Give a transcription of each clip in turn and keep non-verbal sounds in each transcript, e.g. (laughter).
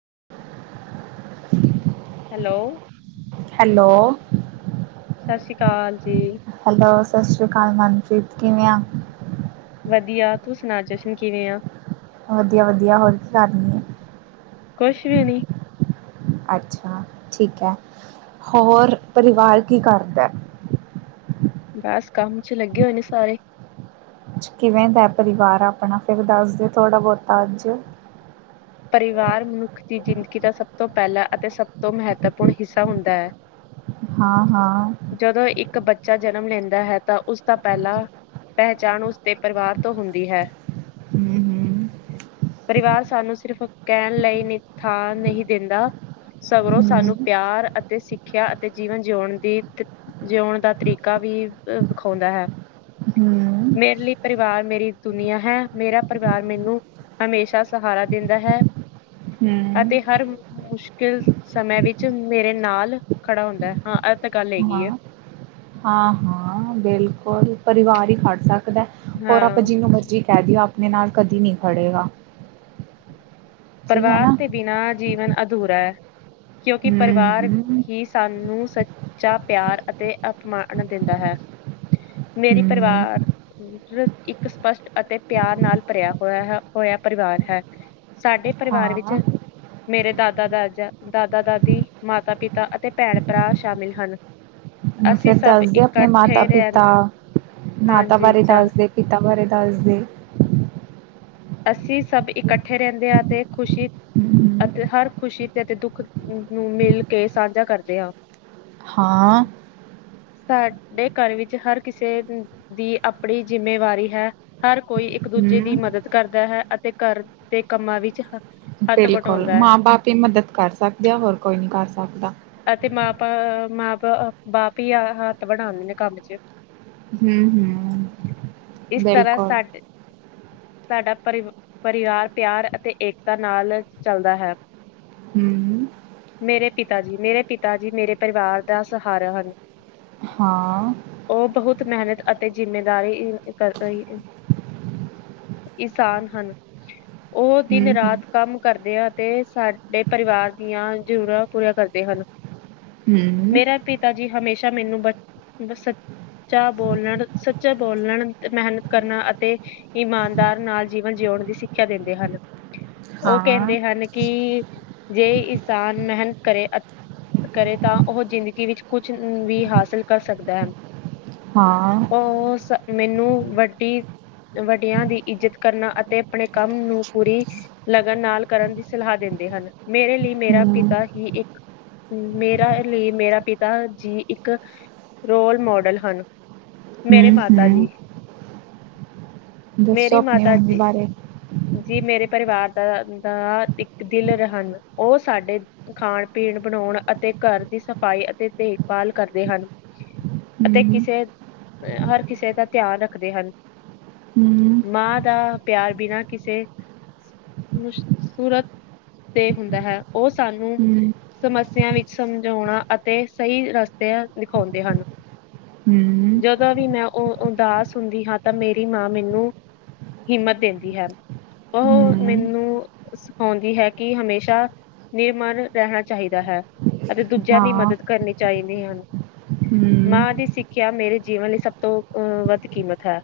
(unintelligible) Hello. Hello. ਸਤਿ ਸ਼੍ਰੀ ਅਕਾਲ ਜੀ। ਹੈਲੋ। ਸਤਿ ਸ੍ਰੀ ਅਕਾਲ। ਮਨਪ੍ਰੀਤ ਕਿਵੇਂ ਆ। ਵਧੀਆ ਤੂੰ ਸੁਣਾ ਜਸ਼ਨ ਕਿਵੇਂ ਆ। ਵਧੀਆ ਵਧੀਆ। ਹੋਰ ਕੀ ਕਰਨੀ ਹੈ। ਕੁਛ ਵੀ ਨੀ। ਅੱਛਾ ਠੀਕ ਹੈ। ਹੋਰ ਪਰਿਵਾਰ ਕੀ ਕਰਦਾ। ਬਸ ਕੰਮ ਚ ਲੱਗੇ ਹੋਏ ਨੇ ਸਾਰੇ। ਕਿਵੇਂ ਦਾ ਪਰਿਵਾਰ ਆਪਣਾ ਫਿਰ ਦੱਸ ਦਿ ਥੋੜ੍ਹਾ ਬਹੁਤਾ ਅੱਜ। ਪਰਿਵਾਰ ਮਨੁੱਖ ਦੀ ਜ਼ਿੰਦਗੀ ਦਾ ਸਭ ਤੋਂ ਪਹਿਲਾ ਅਤੇ ਸਭ ਤੋਂ ਮਹੱਤਵਪੂਰਨ ਹਿੱਸਾ ਹੁੰਦਾ ਹੈ। ਹਾਂ ਹਾਂ ਜਦੋਂ ਇੱਕ ਬੱਚਾ ਜ ਜਨਮ ਲੈਂਦਾ ਹੈ। ਤਾਂ ਉਸਦਾ ਪਹਿਲਾਂ ਪਹਿਚਾਣ ਉਸਦੇ ਪਰਿਵਾਰ ਤੋਂ ਹੁੰਦੀ ਹੈ। ਹਮ ਹਮ। ਪਰਿਵਾਰ ਸਾਨੂੰ ਸਿਰਫ ਕਹਿਣ ਲਈ ਨਿਥਾ ਨਹੀਂ ਦਿੰਦਾ ਸਗਰੋਂ ਸਾਨੂੰ ਹਮ ਪਿਆਰ ਅਤੇ ਸਿੱਖਿਆ ਅਤੇ ਜੀਵਨ ਜਿਉਣ ਦੀ ਜਿਉਣ ਦਾ ਤਰੀਕਾ ਵੀ ਵਿਖਾਉਂਦਾ ਹੈ ਹਮ ਮੇਰੇ ਲਈ ਪਰਿਵਾਰ ਮੇਰੀ ਦੁਨੀੀਆਂ ਹੈ। ਮੇਰਾ ਪਰਿਵਾਰ ਮੈਨੂੰ ਹਮੇਸ਼ਾ ਸਹਾਰਾ ਦਿੰਦਾ ਹੈ ਹਮ ਅਤੇ ਹਰ ਮੁਸ਼ਕਿਲ ਸਮੇਂ ਵਿੱਚ ਮੇਰੇ ਨਾਲ ਖੜਾ ਹੁੰਦਾ ਹੈ ਹਾਂ। ਤਾਂ ਗੱਲ ਹਾਂ ਹੈਗੀ ਹੈ ਹਾਂ ਹਾਂ ਬਿਲਕੁਲ ਪਰਿਵਾਰ ਹੀ ਖਾਦਸਾ (unintelligible) ਹਾਂ ਆਪਣੇ ਨਾਲ ਕਦੀ ਨਹੀਂ ਖੜ੍ਹੇਗਾ। ਪਰਿਵਾਰ ਤੇ ਬਿਨਾਂ ਜੀਵਨ ਅਧੂਰਾ ਹੈ। ਕਿਉਂਕਿ ਹਮ ਪਰਿਵਾਰ ਹਮ ਹੀ। ਸਾਨੂੰ ਸੱਚਾ ਪਿਆਰ ਅਤੇ ਅਪਮਾਨ ਦਿੰਦਾ ਹੈ ਮੇਰੀ ਹਮ ਪਰਿਵਾਰ ਇੱਕ ਸਪਸ਼ਟ ਅਤੇ ਪਿਆਰ ਨਾਲ ਭਰਿਆ ਹੋਇਆ ਹੋਇਆ ਪਰਿਵਾਰ ਹੈ ਸਾਡੇ ਪਰਿਵਾਰ ਵਿੱਚ ਹਾਂ ਮੇਰੇ ਦਾਦਾ ਦਾਜਾ ਦਾਦਾ ਦਾਦੀ ਮਾਤਾ ਪਿਤਾ ਅਤੇ ਭੈਣ ਭਰਾ ਸ਼ਾਮਿਲ ਹਨ। ਹ ਅਸੀਂ ਫੇਰ ਸਭ ਦੱਸਦੇ ਆਪਣੇ ਮਾਤਾ ਇਕੱਠੇ ਪਿਤਾ ਰਹਿੰਦੇ ਮਾਤਾ ਹਾਂਜੀ ਬਾਰੇ ਚਾ ਦੱਸਦੇ ਪਿਤਾ ਬਾਰੇ ਤਾਜ਼ੇ ਅਸੀਂ ਸਭ ਇਕੱਠੇ ਰਹਿੰਦੇ ਹਾਂ ਅਤੇ ਖੁਸ਼ੀ ਅਤੇ ਹੂੰ, ਹਰ ਖੁਸ਼ੀ ਅਤੇ ਦੁੱਖ ਨੂੰ ਮਿਲ ਕੇ ਸਾਂਝਾ ਕਰਦੇ ਹਾਂ। ਹਾਂ। ਸਾਡੇ ਘਰ ਵਿੱਚ ਹਰ ਕਿਸੇ ਦੀ ਆਪਣੀ ਜਿੰਮੇਵਾਰੀ ਹੈ ਹਰ ਕੋਈ ਇੱਕ ਦੂਜੇ ਦੀ ਹੂੰ। ਮਦਦ ਕਰਦਾ ਹੈ ਅਤੇ ਘਰ ਦੇ ਕੰਮਾਂ ਵਿੱਚ ਹੱਥ ਬਿਲਕੁਲ ਵਟਾਉਂਦਾ ਹੈ ਮਾਂ ਬਾਪ ਹੀ ਮਦਦ ਕਰ ਸਕਦੇ ਆ ਹੋਰ ਕੋਈ ਨੀ ਕਰ ਸਕਦਾ। ਅਤੇ ਮਾਂ ਬਾ ਮਾਂ ਬਾ ਬਾਪ ਹੀ ਆ ਹੱਥ ਬਣਾਉਂਦੇ ਨੇ ਕੰਮ ਚ ਹਮ ਹਮ। ਇਸ ਤਰ੍ਹਾਂ ਸਾਡੇ ਸਾਡਾ ਪਰਿ ਪਰਿਵਾਰ ਪਿਆਰ ਅਤੇ ਏਕਤਾ ਨਾਲ ਚੱਲਦਾ ਹੈ ਹੂੰ, ਮੇਰੇ ਪਿਤਾ ਜੀ। ਮੇਰੇ ਪਿਤਾ ਜੀ ਮੇਰੇ ਪਰਿਵਾਰ ਦਾ ਸਹਾਰਾ ਹਨ। ਹਾਂ। ਉਹ ਬਹੁਤ ਮਿਹਨਤ ਅਤੇ ਜਿੰਮੇਦਾਰੀ ਕਰ ਰਹੀ ਇਸਾਨ ਹਨ ਉਹ ਦਿਨ ਹੂੰ, ਹੂੰ, ਰਾਤ ਕੰਮ ਕਰਦੇ ਅਤੇ ਸਾਡੇ ਪਰਿਵਾਰ ਦੀਆਂ ਜ਼ਰੂਰਾਂ ਪੂਰੀਆਂ ਕਰ ਹਨ ਹੂੰ, ਮੇਰਾ ਪਿਤਾ ਜੀ ਹਮੇਸ਼ਾ ਮੈਨੂੰ ਬ ਸੱਚਾ ਬੋਲਣ ਸੱਚਾ ਬੋਲਣ ਮਿਹਨਤ ਕਰਨਾ ਅਤੇ ਇਮਾਨਦਾਰ ਨਾਲ ਜੀਵਨ ਜਿਉਣ ਦੀ ਸਿੱਖਿਆ ਦਿੰਦੇ ਹਨ। ਉਹ ਹਾਂ, ਕਹਿੰਦੇ ਹਨ ਕਿ ਜੇ ਇਨਸਾਨ ਮਿਹਨਤ ਕਰੇ। ਕਰੇ ਤਾਂ ਉਹ ਜ਼ਿੰਦਗੀ ਵਿੱਚ ਕੁਛ ਵੀ ਹਾਸਿਲ ਕਰ ਸਕਦਾ ਹੈ। ਹਾਂ, ਉਹ ਸ ਮੈਨੂੰ ਵੱਡੀ ਵੱਡਿਆਂ ਦੀ ਇੱਜਤ ਕਰਨਾ ਅਤੇ ਆਪਣੇ ਕੰਮ ਨੂੰ ਪੂਰੀ ਲਗਨ ਨਾਲ ਕਰਨ ਦੀ ਸਲਾਹ ਦਿੰਦੇ ਹਨ ਮੇਰੇ ਲਈ ਮੇਰਾ ਹੂੰ। ਪਿਤਾ ਹੀ ਇੱਕ ਮੇਰਾ ਲਈ ਮੇਰਾ ਪਿਤਾ ਜੀ ਇੱਕ ਰੋਲ ਮਾਡਲ ਹਨ ਮੇਰੇ ਹੂੰ, ਮਾਤਾ ਹੂੰ, ਜੀ ਦੱਸੋ ਮੇਰੀ ਆਪਣੀ ਮਾਤਾ ਮੰਮੀ ਜੀ ਬਾਰੇ ਜੀ ਮੇਰੇ ਪਰਿਵਾਰ ਦਾ ਦਾ ਇੱਕ ਦਿਲ ਹਨ ਉਹ ਸਾਡੇ ਖਾਣ ਪੀਣ ਬਣਾਉਣ ਅਤੇ ਘਰ ਦੀ ਸਫ਼ਾਈ ਅਤੇ ਦੇਖਭਾਲ ਕਰਦੇ ਹਨ ਹੂੰ, ਅਤੇ ਹੂੰ, ਕਿਸੇ ਅ ਹਰ ਕਿਸੇ ਦਾ ਧਿਆਨ ਰੱਖਦੇ ਹਨ ਹੂੰ। ਮਾਂ ਦਾ ਪਿਆਰ ਬਿਨਾਂ ਕਿਸੇ ਸੂਰਤ ਤੇ ਹੁੰਦਾ ਹੈ ਉਹ ਸਾਨੂੰ ਹੂੰ, ਸਮੱਸਿਆ ਵਿੱਚ ਸਮਝਾਣਾ ਅਤੇ ਸਹੀ ਰਸਤੇ ਦਿਖਾਦੇ ਹਨ, ਜਦੋਂ ਵੀ ਮੈਂ ਉਹ ਉਦਾਸ ਹੁੰਦੀ ਹਾਂ ਤਾਂ ਮੇਰੀ ਮਾਂ ਮੈਨੂੰ ਹਿੰਮਤ ਦਿੰਦੀ ਹੈ ਉਹ ਹੂੰ, ਮੈਨੂੰ ਸਿਖਾਦੀ ਹੈ ਕਿ ਹਮੇਸ਼ਾ ਨਿਰਮਨ ਰਹਿਣ, ਚਾਹੀਦਾ ਹੈ, ਅਤੇ ਦੂਜਿਆਂ ਦੀ ਹਾਂ, ਮਦਦ ਕਰਨੀ ਚਾਹੀਦੀ। ਤੇ ਹਾਂਜੀ, ਹੂੰ, ਕਿਆ ਮੇਰੇ ਜੀਵਨ ਲਈ ਸਭ ਤੋਂ ਅਹ ਵੱਧ ਕੀਮਤ ਹੈ,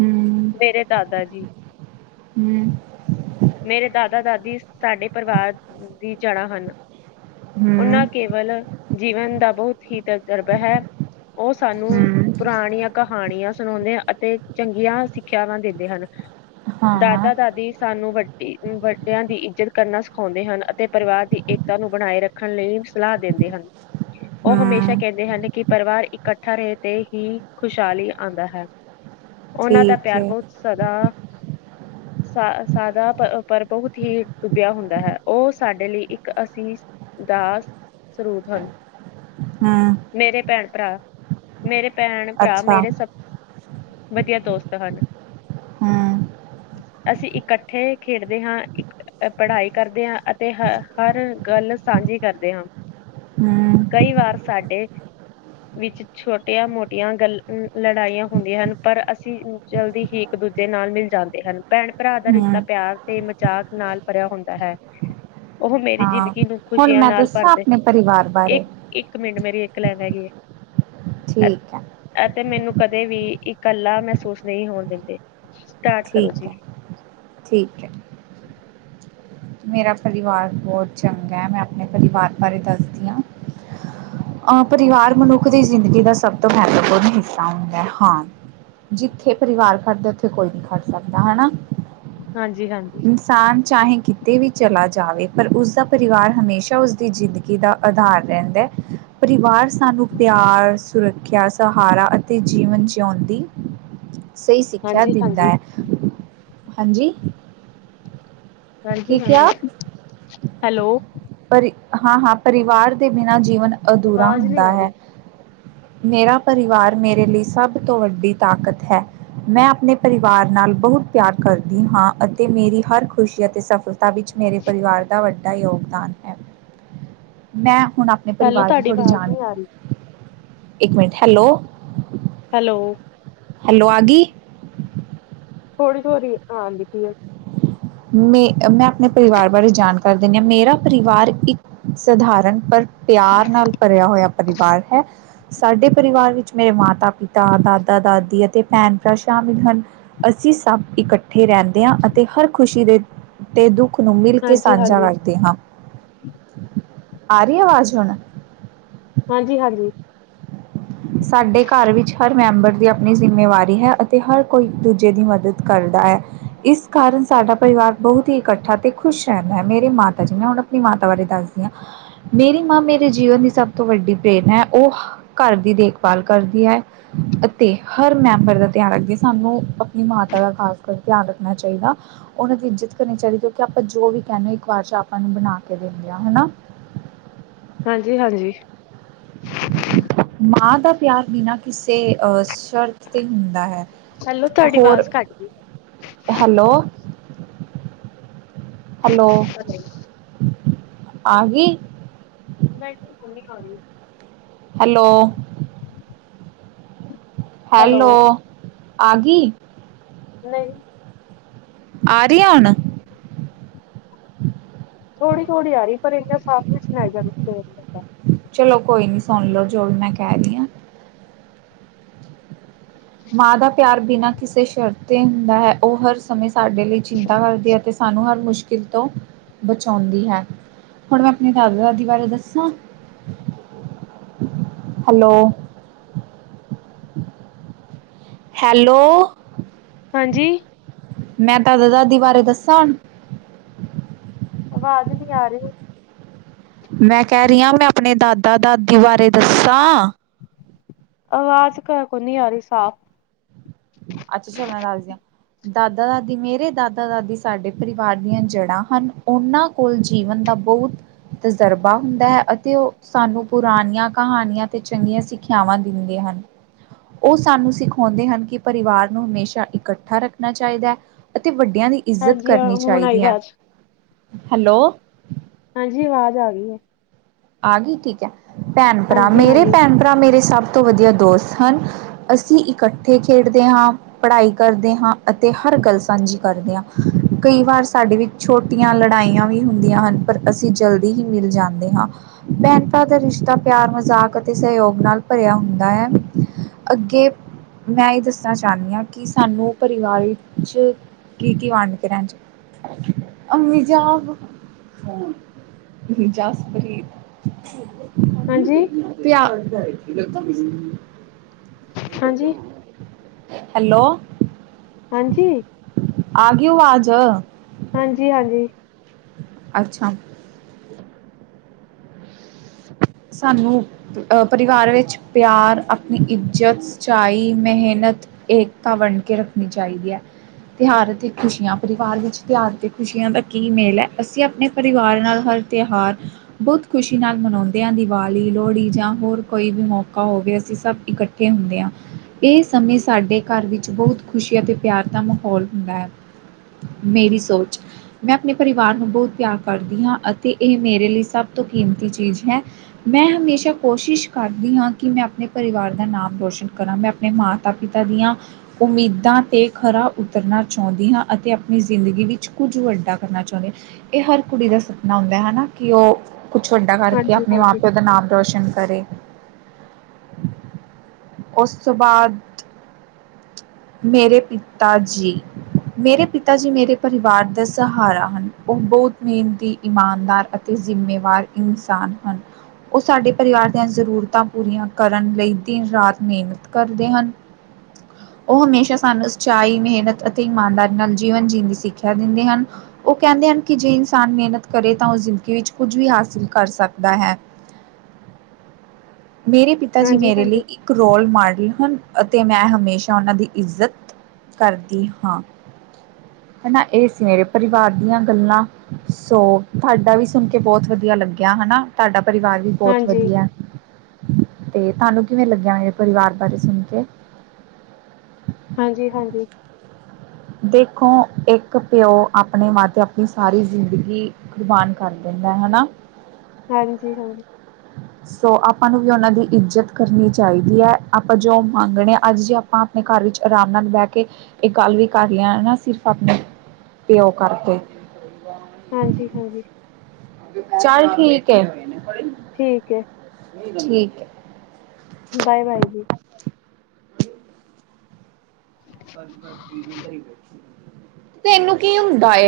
ਹੂੰ, ਮੇਰੇ ਦਾਦਾ ਜੀ ਹੂੰ। ਮੇਰੇ ਦਾਦਾ ਦਾਦੀ ਸਾਡੇ ਪਰਿਵਾਰ ਦੀ ਜੜਾ ਹਨ। ਹੂੰ ਉਹਨਾਂ ਕੇਵਲ ਜੀਵਨ ਦਾ ਬਹੁਤ ਹੀ ਤਜਰਬਾ ਹੈ ਉਹ ਸਾਨੂੰ ਹੂੰ ਪੁਰਾਣੀਆਂ ਕਹਾਣੀਆਂ ਸੁਣਾਦੇ ਅਤੇ ਚੰਗੀਆਂ ਸਿੱਖਿਆਵਾਂ ਦਿੰਦੇ ਹਨ। ਹਾਂ ਦਾਦਾ ਦਾਦੀ, ਸਾਨੂੰ ਵੱਡੀ ਵੱਡਿਆਂ ਦੀ ਇੱਜਤ ਕਰਨਾ ਸਿਖਾਦੇ ਹਨ ਅਤੇ ਪਰਿਵਾਰ ਦੀ ਇੱਕ ਨੂੰ ਬਣਾਏ ਰੱਖਣ ਲਈ ਸਲਾਹ ਦਿੰਦੇ ਹਨ ਉਹ ਹੂੰ ਹਮੇਸ਼ਾ ਕਹਿੰਦੇ ਹਨ ਕਿ ਪਰਿਵਾਰ ਇਕੱਠਾ ਰਹੇ ਤੇ ਹੀ ਖੁਸ਼ਹਾਲੀ ਆਂਦਾ ਹੈ। ਉਹਨਾਂ ਦਾ ਠੀਕ ਪਿਆਰ ਹੈ ਬਹੁਤ ਸਦਾ, ਸਾ ਸਾਦਾ ਪਰਵ ਬਹੁਤ ਹੀ ਡੁੱਬਿਆ ਹੁੰਦਾ ਹੈ ਉਹ ਸਾਡੇ ਲਈ ਇੱਕ ਅਸੀ ਦਾਸ ਸਰੂਤ ਹਨ ਹੂੰ ਮੇਰੇ ਭੈਣ ਭਰਾ ਮੇਰੇ, ਭੈਣ ਭਰਾ ਅੱਛਾ ਮੇਰੇ ਹੂੰ ਸਭ ਵਧੀਆ ਦੋਸਤ ਹਨ, ਹੂੰ ਅਸੀਂ ਇਕੱਠੇ ਖੇਡਦੇ ਹਾਂ ਪੜ੍ਹਾਈ ਕਰਦੇ ਹਾਂ ਅਤੇ ਹ ਹਰ ਗੱਲ ਸਾਂਝੀ ਕਰਦੇ ਹਾਂ ਹੂੰ ਕਈ ਵਾਰ ਸਾਡੇ ਵਿੱਚ ਛੋਟੀਆਂ ਮੋਟੀਆਂ ਗੱਲ ਲੜਾਈਆਂ ਹੁੰਦੀਆਂ ਹਨ ਪਰ ਅਸੀਂ ਜਲਦੀ ਹੀ ਇੱਕ ਦੂਜੇ ਨਾਲ ਮਿਲ ਜਾਂਦੇ ਹਨ ਭੈਣ ਭਰਾ ਦਾ ਰਿਸ਼ਤਾ ਪਿਆਰ ਤੇ ਮਜ਼ਾਕ ਨਾਲ ਭਰਿਆ ਹੁੰਦਾ ਹੈ। ਉਹ ਮੇਰੀ ਹਾਂ ਜ਼ਿੰਦਗੀ, ਨੂੰ ਹੁਣ ਖੁਸ਼ੀਆਂ ਮੈਂ ਨਾਲ ਦੱਸਾਂ ਭਰਦੇ ਆਪਣੇ ਪਰਿਵਾਰ ਬਾਰੇ ਇੱਕ ਇੱਕ ਮਿੰਟ ਮੇਰੀ, ਕਲਹ ਹੈਗੀ ਐਂ, ਠੀਕ ਹੈ, ਤੇ ਮੈਨੂੰ ਕਦੇ ਵੀ ਇਕੱਲਾ ਮਹਿਸੂਸ ਨਹੀਂ ਹੋਣ ਦਿੰਦੇ। ਸਟਾਰਟ ਕਰੋ ਠੀਕ ਜੀ ਹੈ ਠੀਕ ਹੈ, ਮੇਰਾ ਪਰਿਵਾਰ ਬਹੁਤ ਚੰਗਾ ਹੈ ਮੈਂ ਆਪਣੇ ਪਰਿਵਾਰ ਬਾਰੇ ਦੱਸਦੀ ਹਾਂ ਅਹ ਪਰਿਵਾਰ ਮਨੁੱਖ ਦੀ ਜ਼ਿੰਦਗੀ ਦਾ ਸਭ ਤੋਂ ਮਹੱਤਵਪੂਰਨ ਹਿੱਸਾ ਹੁੰਦਾ ਹਾਂ ਜਿੱਥੇ ਪਰਿਵਾਰ ਖੜਦਾ ਉੱਥੇ ਕੋਈ ਨਹੀਂ ਖੜ ਸਕਦਾ ਹੈਨਾ। ਹਾਂਜੀ ਹਾਂਜੀ ਇਨਸਾਨ ਚਾਹੇ, ਤੇ ਵੀ ਚਲਾ ਜਾਵੇ ਪਰ ਉਸਦਾ ਪਰਿਵਾਰ ਹਮੇਸ਼ਾ ਉਸਦੀ ਜ਼ਿੰਦਗੀ ਦਾ ਆਧਾਰ ਰਹਿੰਦਾ ਹੈ ਪਰਿਵਾਰ, ਸਾਨੂੰ ਪਿਆਰ, ਸੁਰੱਖਿਆ ਸਹਾਰਾ ਅਤੇ ਜੀਵਨ ਜੀਉਣ ਦੀ, ਸਹੀ ਸਿੱਖਿਆ ਹਾਂਜੀ ਦਿੰਦਾ ਹਾਂਜੀ ਹੈ। ਹਾਂਜੀ, ਕੀ ਹਾਜੀ-ਹਾਜੀ। ਹੈਲੋ, ਪਰ ਹਾਂ-ਹਾਂ ਪਰਿਵਾਰ ਦੇ ਬਿਨਾਂ ਜੀਵਨ, ਅਧੂਰਾ ਆਵਾਜ਼ ਨਹੀਂ ਹੁੰਦਾ ਆ ਰਹੀ ਹੈ ਮੇਰਾ ਪਰਿਵਾਰ ਮੇਰੇ ਲਈ ਸਭ ਤੋਂ ਵੱਡੀ ਤਾਕਤ ਹੈ ਮੈਂ ਆਪਣੇ ਪਰਿਵਾਰ ਨਾਲ ਬਹੁਤ ਪਿਆਰ ਕਰਦੀ ਹਾਂ ਅਤੇ ਮੇਰੀ ਹਰ ਖ਼ੁਸ਼ੀ ਅਤੇ ਸਫਲਤਾ ਵਿੱਚ ਮੇਰੇ ਪਰਿਵਾਰ ਦਾ ਵੱਡਾ ਯੋਗਦਾਨ ਮੈਂ ਹੁਣ ਆਪਣੇ ਹੈਲੋ ਪਰਿਵਾਰ ਦੀ ਤੁਹਾਡੀ ਥੋੜ੍ਹੀ ਆਵਾਜ਼ ਜਾਨ ਨਹੀਂ ਆ ਰਹੀ ਇੱਕ ਮਿੰਟ ਹੈਲੋ। ਹੈਲੋ ਹੈਲੋ ਆਈ ਥੋੜ੍ਹੀ ਥੋੜ੍ਹੀ ਆਦੀਤੀ ਆ (unintelligible) ਮੈਂ ਐ। ਮੈਂ ਆਪਣੇ ਪਰਿਵਾਰ ਬਾਰੇ ਜਾਣ ਕਰ ਦਿੰਨੇ ਆਂ ਮੇਰਾ ਪਰਿਵਾਰ ਇੱਕ ਸਧਾਰਨ ਪਰ ਪਿਆਰ ਨਾਲ ਭਰਿਆ ਹੋਇਆ ਪਰਿਵਾਰ ਹੈ ਸਾਡੇ ਪਰਿਵਾਰ ਵਿੱਚ ਮੇਰੇ ਮਾਤਾ -ਪਿਤਾ ਦਾਦਾ -ਦਾਦੀ ਅਤੇ ਭੈਣ -ਭਰਾ ਸ਼ਾਮਿਲ ਹਨ, ਅਸੀਂ ਸਭ ਇਕੱਠੇ ਰਹਿਣ ਅਤੇ ਹਰ ਦੇ ਤੇ ਦੁੱਖ। (unintelligible) ਨੂੰ ਮਿਲ ਕੇ ਹਾਂਜੀ ਸਾਂਝਾ ਹਾਂਜੀ ਕਰਦੇ ਹਾਂ। ਆ ਰੀ ਆਵਾਜ਼ ਹੁਣ ਹਾਂਜੀ ਹਾਂਜੀ ਸਾਡੇ ਘਰ ਵਿੱਚ ਹਰ ਮੈਂਬਰ ਦੀ ਆਪਣੀ ਜ਼ਿੰਮੇਵਾਰੀ ਹੈ ਅਤੇ ਹਰ ਕੋਈ ਦੂਜੇ ਦੀ ਮਦਦ ਕਰਦਾ ਹੈ। ਇਸ ਕਾਰਨ ਸਾਡਾ ਪਰਿਵਾਰ ਬਹੁਤ ਹੀ ਇਕੱਠਾ ਤੇ ਖੁਸ਼ ਰਹਿੰਦਾ ਹੈ, ਮੇਰੇ ਮਾਤਾ ਜੀ ਮੈਂ ਹੁਣ ਆਪਣੀ ਮਾਤਾ ਬਾਰੇ ਦੱਸਦੀ ਹਾਂ ਮੇਰੀ ਮਾਂ ਮੇਰੇ ਜੀਵਨ ਦੀ ਸਭ ਤੋਂ ਵੱਡੀ ਪ੍ਰੇਰਨਾ ਹੈ ਉਹ ਘਰ ਦੀ ਦੇਖ ਦੇਖਭਾਲ ਕਰਦੀ ਹੈ ਅਤੇ ਹਰ ਮੈਂਬਰ ਦਾ ਧਿਆਨ ਰੱਖਦੀ ਸਾਨੂੰ ਆਪਣੀ ਮਾਤਾ ਦਾ ਖਾਸ ਕਰ ਧਿਆਨ ਰੱਖਣਾ ਚਾਹੀਦਾ ਉਹਨਾਂ ਦੀ ਇੱਜਤ ਕਰਨੀ ਚਾਹੀਦੀ ਕਿਉਂਕਿ ਆਪਾਂ ਜੋ ਵੀ ਕੇਣਦੇ ਹਾਂ ਇੱਕ ਵਾਰ ਚ ਆਪਾਂ ਨੂੰ ਬਣਾ ਕੇ ਦਿੰਦੇ ਹਾ ਹਨਾ। ਹਾਂਜੀ ਹਾਂਜੀ ਮਾਂ ਦਾ ਪਿਆਰ ਬਿਨਾਂ ਕਿਸੇ ਅਹ ਸਵਰਥ ਤੇ ਹੁੰਦਾ ਹੈ। ਹੈਲੋ ਤੁਹਾਡੀ ਹੋਰ ਆਵਾਜ਼ ਘੱਟ ਗਈ ਹੈਲੋ (inaudible) ਹੈਲੋ ਆਗੀ ਨਹੀਂ ਹੁਨ ਨਹੀਂ ਆ ਰਹੀ ਹੈਲੋ ਹੈਲੋ ਆਗੀ ਨਹੀਂ ਆ ਰਹੀ ਹੈ ਹੁਨ ਥੋੜੀ ਥੋੜੀ ਆ ਰਹੀ ਪਰ ਇੰਨਾ ਸਾਫ਼ ਨਹੀਂ ਸੁਣਾਈ (unintelligible) ਚਲੋ ਕੋਈ ਨੀ ਸੁਣ ਲੋ ਜੋ ਵੀ ਮੈਂ ਕੈਹ ਰਹੀ ਹਾਂ ਮਾਂ ਦਾ ਪਿਆਰ ਬਿਨਾਂ ਕਿਸੇ ਸ਼ਰਤ ਤੇ ਹੁੰਦਾ ਹੈ ਉਹ ਹਰ ਸਮੇਂ ਸਾਡੇ ਲਈ ਚਿੰਤਾ ਕਰਦੀ ਹੈ ਤੇ ਸਾਨੂੰ ਹਰ ਮੁਸ਼ ਕਿਤੋਂ ਬਚਾਉਂਦੀ ਹੈ ਹੁਣ ਮੈਂ ਆਪਣੇ ਦਾਦਾ ਦਾਦੀ ਬਾਰੇ ਦੱਸਾਂ ਹੈਲੋ ਹੈਲੋ ਹਾਂਜੀ ਮੈਂ ਦਾਦਾ ਦਾਦੀ ਬਾਰੇ ਦੱਸਾਂ ਹੁਨ ਆਵਾਜ਼ ਨੀ ਆ ਰੀ, ਮੈਂ ਕੈ ਰੀ ਆਂ, ਮੈਂ ਆਪਣੇ ਦਾ ਦਾਦਾ ਦਾਦੀ, ਬਾਰੇ ਦੱਸਾਂ। (unintelligible) ਕੋਨੀ ਆਰੀ ਸਾਫ਼। ਅੱਛਾ ਚਲੋ, ਮੈਂ ਦੱਸਦਿਆ ਦਾਦਾ ਦਾਦੀ ਮੇਰੇ ਦਾਦਾ ਦਾਦੀ ਸਾਡੇ ਪਰਿਵਾਰ ਦੀਆਂ ਜੜ੍ਹਾਂ ਹਨ, ਉਨਾਂ ਕੋਲ ਜੀਵਨ ਦਾ ਬਹੁਤ ਤਜਰਬਾ ਹੁੰਦਾ ਹੈ, ਅਤੇ ਉਹ ਸਾਨੂੰ ਪੁਰਾਣੀਆਂ ਕਹਾਣੀਆਂ ਤੇ ਚੰਗੀਆਂ ਸਿੱਖਿਆਵਾਂ ਦਿੰਦੇ ਹਨ, ਔ ਸਾਨੂੰ ਸਿਖਾਉਂਦੇ ਹਨ ਕਿ ਪਰਿਵਾਰ ਨੂੰ ਹਮੇਸ਼ਾ ਇਕੱਠਾ ਰੱਖਣਾ ਚਾਈਦਾ ਹੈ। ਅਤੇ ਵੱਡੇ ਦੀ ਇੱਜ਼ਤ ਹਾਂਜੀ ਕਰਨੀ ਹੁਣ ਆਈ ਚਾਈਦੀ ਅ। ਆਵਾਜ਼ ਹੈਲੋ ਹਾਂਜੀ, ਵਾਜ਼ ਆ ਗੀ ੲ ਆ ਗੀ ਠੀਕ ਅ। ਭੈਨ ਭਰਾ, ਹਾਂਜੀ ਮੇਰੇ ਹਾਂਜੀ ਭੈਨ ਭਰਾ, ਮੇਰੇ ਸਭ ਸਭ ਤੋਂ ਵਧੀਆ ਦੋਸਤ ਹਨ। ਅਸੀਂ ਇਕੱਠੇ ਖੇਡਦੇ ਹਾਂ ਪੜ੍ਹਾਈ ਕਰਦੇ ਹਾਂ, ਅਤੇ ਹਰ ਗੱਲ ਸਾਂਝੀ ਕਰਦੇ ਹਾਂ, ਕਈ ਵਾਰ ਸਾਡੇ ਵਿੱਚ ਛੋਟੀਆਂ ਲੜਾਈਆਂ ਵੀ ਹੁੰਦੀਆਂ ਹਨ। ਪਰ ਅਸੀਂ ਜਲਦੀ ਹੀ ਮਿਲ ਜਾਂਦੇ ਹਾਂ। ਭੈਣ ਭਰਾ ਦਾ ਰਿਸ਼ਤਾ ਪਿਆਰ ਮਜ਼ਾਕ ਅਤੇ ਸਹਿਯੋਗ ਨਾਲ ਭਰਿਆ ਹੁੰਦਾ ਹੈ। ਅੱਗੇ ਮੈਂ ਇਹ ਦੱਸਣਾ ਚਾਹੁਨੀ ਹਾਂ। ਕਿ ਸਾਨੂੰ ਪਰਿਵਾਰ ਵਿੱਚ ਕੀ ਕੀ ਵੰਡ ਕੇ (inaudible) (unintelligible) (inaudible) (unintelligible) ਹਾਂਜੀ ਹਾਂਜੀ ਹੈਲੋ ਹਾਂਜੀ ਆ ਗੀ ਵਾਜ਼ (inaudible) ਹਾਂਜੀ ਆਗੀ। ਅੱਛਾ। ਸਾਨੂੰ ਅ ਪਰਿਵਾਰ ਵਿੱਚ ਪਿਆਰ ਅਪਣੀ ਇੱਜ਼ਤ, ਚਾਈ ਮਿਹਨਤ, ਏਕਤਾ ਵਡੰ ਕੇ ਰੱਖਣੀ ਚਾਇਦੀ ਅ। ਤਿਉਹਾਰ ਤੇ ਖੁਸ਼ੀਆਂ ਪਰਿਵਾਰ ਵਿੱਚ ਤਿਆਹਰ ਅਤੇ ਖੁਸ਼ੀਆਂ ਦਾ ਕੀ ਮੇਲ ਹੈ ਅਸੀਂ ਆਪਣੇ ਪਰਿਵਾਰ ਨਾਲ ਹਰ ਤਿਅਹਾਰ ਬਹੁਤ ਖੁਸ਼ੀ ਨਾਲ ਮਨਾਉਂਦੇ ਹਾਂ ਦੀਵਾਲੀ ਲੋਹੜੀ ਜਾਂ ਹੋਰ ਕੋਈ ਵੀ ਮੌਕਾ ਹੋਵੇ ਅਸੀਂ ਸਭ ਇਕੱਠੇ ਹੁੰਦੇ ਆਂ। ਇਹ ਸਮੇਂ ਸਾਡੇ ਘਰ ਵਿੱਚ ਬਹੁਤ ਖੁਸ਼ੀ ਅਤੇ ਪਿਆਰ ਦਾ ਮਾਹੌਲ ਹੁੰਦਾ ਹੈ। ਮੇਰੀ ਸੋਚ, ਮੈਂ ਆਪਣੇ ਪਰਿਵਾਰ ਨੂੰ ਬਹੁਤ ਪਿਆਰ ਕਰਦੀ ਹਾਂ ਅਤੇ ਇਹ ਮੇਰੇ ਲਈ ਸਭ ਤੋਂ ਕੀਮਤੀ ਚੀ ਹੈ ਮੈਂ ਹਮੇਸ਼ਾ ਕੋਸ਼ਿਸ਼ ਕਰਦੀ ਹਾਂ। ਕਿ ਮੈਂ ਅਪਨੇ ਪਰਿਵਾਰ ਦਾ ਨਾਮ ਰੋਸ਼ਨ ਕਰਾਂ। ਮੈਂ ਅਪਨੇ ਮਾਤਾ-ਪਿਤਾ ਦੀਆਂ ਉਮੀਦਾਂ ਤੇ ਖਰਾ ਉਤਰਨਾ਼ ਚਾਹੁੰਦੀ ਹਾਂ ਅਤੇ ਅਪਨੀ ਜ਼ਿੰਦਗੀ ਵਿੱਚ ਕੁੱਝ ਵੱਡਾ ਕਰਨਾ ਚਾਹੁੰਦੀ। ਇਹ ਹਰ ਕੁੜੀ ਦਾ ਸਪਨਾ ਹੁੰਦਾ ਹੈ ਹਨਾ, ਕਿ ਉਹ ਕੁਛ ਵ ਕਰਕੇ ਹਾਂਜੀ ਅਪਨੇ ਮਾਂ ਪਿਓ ਦਾ ਨਾਮ ਰੋਸ਼ਨ ਕਰੇ। ਉਸ ਤੋਂ ਬਾਦ ਮੇਰੇ ਪਿਤਾ ਜੀ, ਮੇਰੇ ਪਿਤਾ ਜੀ ਮੇਰੇ ਪਰਿਵਾਰ ਦੇ ਸਹਾਰਾ ਹਨ। ਉਹ ਬੋਤ ਮਿਹਨਤੀ, ਇਮਾਨਦਾਰ ਅਤੇ ਜਿੰਮੇਵਾਰ ਇਨਸਾਨ ਹਨ ਉਹ ਸਾਡੇ ਪਰਿਵਾਰ ਦੀਆਂ ਜ਼ਰੂਰਤਾਂ ਪੂਰੀਆਂ ਕਰਨ ਲਈ ਦਿਨ-ਰਾਤ ਮੇਨਤ ਕਰਦੇ ਹਨ। ਉਹ ਹਮੇਸ਼ਾ ਸਾਨੂੰ ਸੱਚਾਈ ਮਿਹਨਤ ਅਤੇ ਇਮਾਨਦਾਰੀ ਨਾਲ ਜੀਵਨ ਜੀਣ ਦੀ ਸਿੱਖਿਆ ਦਿੰਦੇ ਹਨ। ਉਹ ਕਹਿੰਦੇ ਹਨ ਕਿ ਜੇ ਇਨਸਾਨ ਮਿਹਨਤ ਕਰੇ ਤਾਂ ਉਹ ਜ਼ਿੰਦਗੀ ਵਿੱਚ ਕੁੱਝ ਵੀ ਹਾਸ ਕਰ ਸਕਦਾ ਹੈ। ਮੇਰੇ ਪਿਤਾ ਜੀ ਹਾਂਜੀ ਮੇਰੇ ਲੀ ਹਾਂਜੀ ਇੱਕ ਰੋਲ ਮਾਡਲ ਅਤੇ ਮੈਂ ਹਮੇਸ਼ਾ ਉਹਨਾਂ ਦੀ ਇੱਜ਼ਤ ਕਰਦੀ ਹਾਂ ਹਨਾ, ਇਹ ਸੀ ਮੇਰੇ ਪਰਿਵਾਰ ਦੀਆਂ ਗੱਲਾਂ, ਸੋ ਤੁਹਾਡਾ ਵੀ ਸੁਨ ਕੇ ਬਹ, ਬੋਤ ਵਧੀਆ ਲੱਗਿਆ ਹਨਾ ਤਾਡਾ ਪਰਿਵਾਰ ਵੀ ਬੋੱਤ ਹਾਂਜੀ ਵਧੀਆ। ਤੇ ਤਾਨੂੰ ਕਿਵੇਂ ਲੱਗਿਆ ਮੇਰੇ ਪਰਿਵਾਰ ਬਾਰੇ ਸੁਣ ਕੇ ਹਾਂਜੀ ਹਾਂਜੀ। ਦੇਖੋ, ਇੱਕ ਪਿਓ ਆਪਨੇ ਆਪਨੀ ਸਾਰੀ ਜ਼ਿੰਦਗੀ ਕੁਰਬਾਨ ਕਰ ਦਿੰਦੈ, ਹਨਾ ਹਾਂਜੀ ਹਾਂਜੀ। ਸੋ ਆਪਾਂ ਨੂੰ ਵੀ ਓਨਾਂ ਦੀ ਇੱਜਤ ਕਰਨੀ ਚਾਇਦੀ ਏ। ਆਪਾਂ ਜੋ ਮੰਗਣੇ ਆ ਅੱਜ ਜੇ ਆਪਾਂ ਅਪਨੇ ਘਰ ਵਿੱਚ ਆਰਾਮ ਨਾਲ ਬੈ ਕੇ ਏ ਗੱਲ ਵੀ ਕਰ ਲਿਆ ਨਾ ਸਿਰਫ ਆਪਣੇ ਪਿਓ ਕਰਕੇ ਹਾਂਜੀ, ਹਾਂਜੀ। ਚੱਲ ਠੀਕ ਹੈ। ਠੀਕ ਹੈ। ਠੀਕ ਹੈ। ਬਾਏ, ਬਾਏ ਜੀ। ਤ ਇਹਨੂੰ ਕੀ ਹੁੰਦਾ ਹੈ।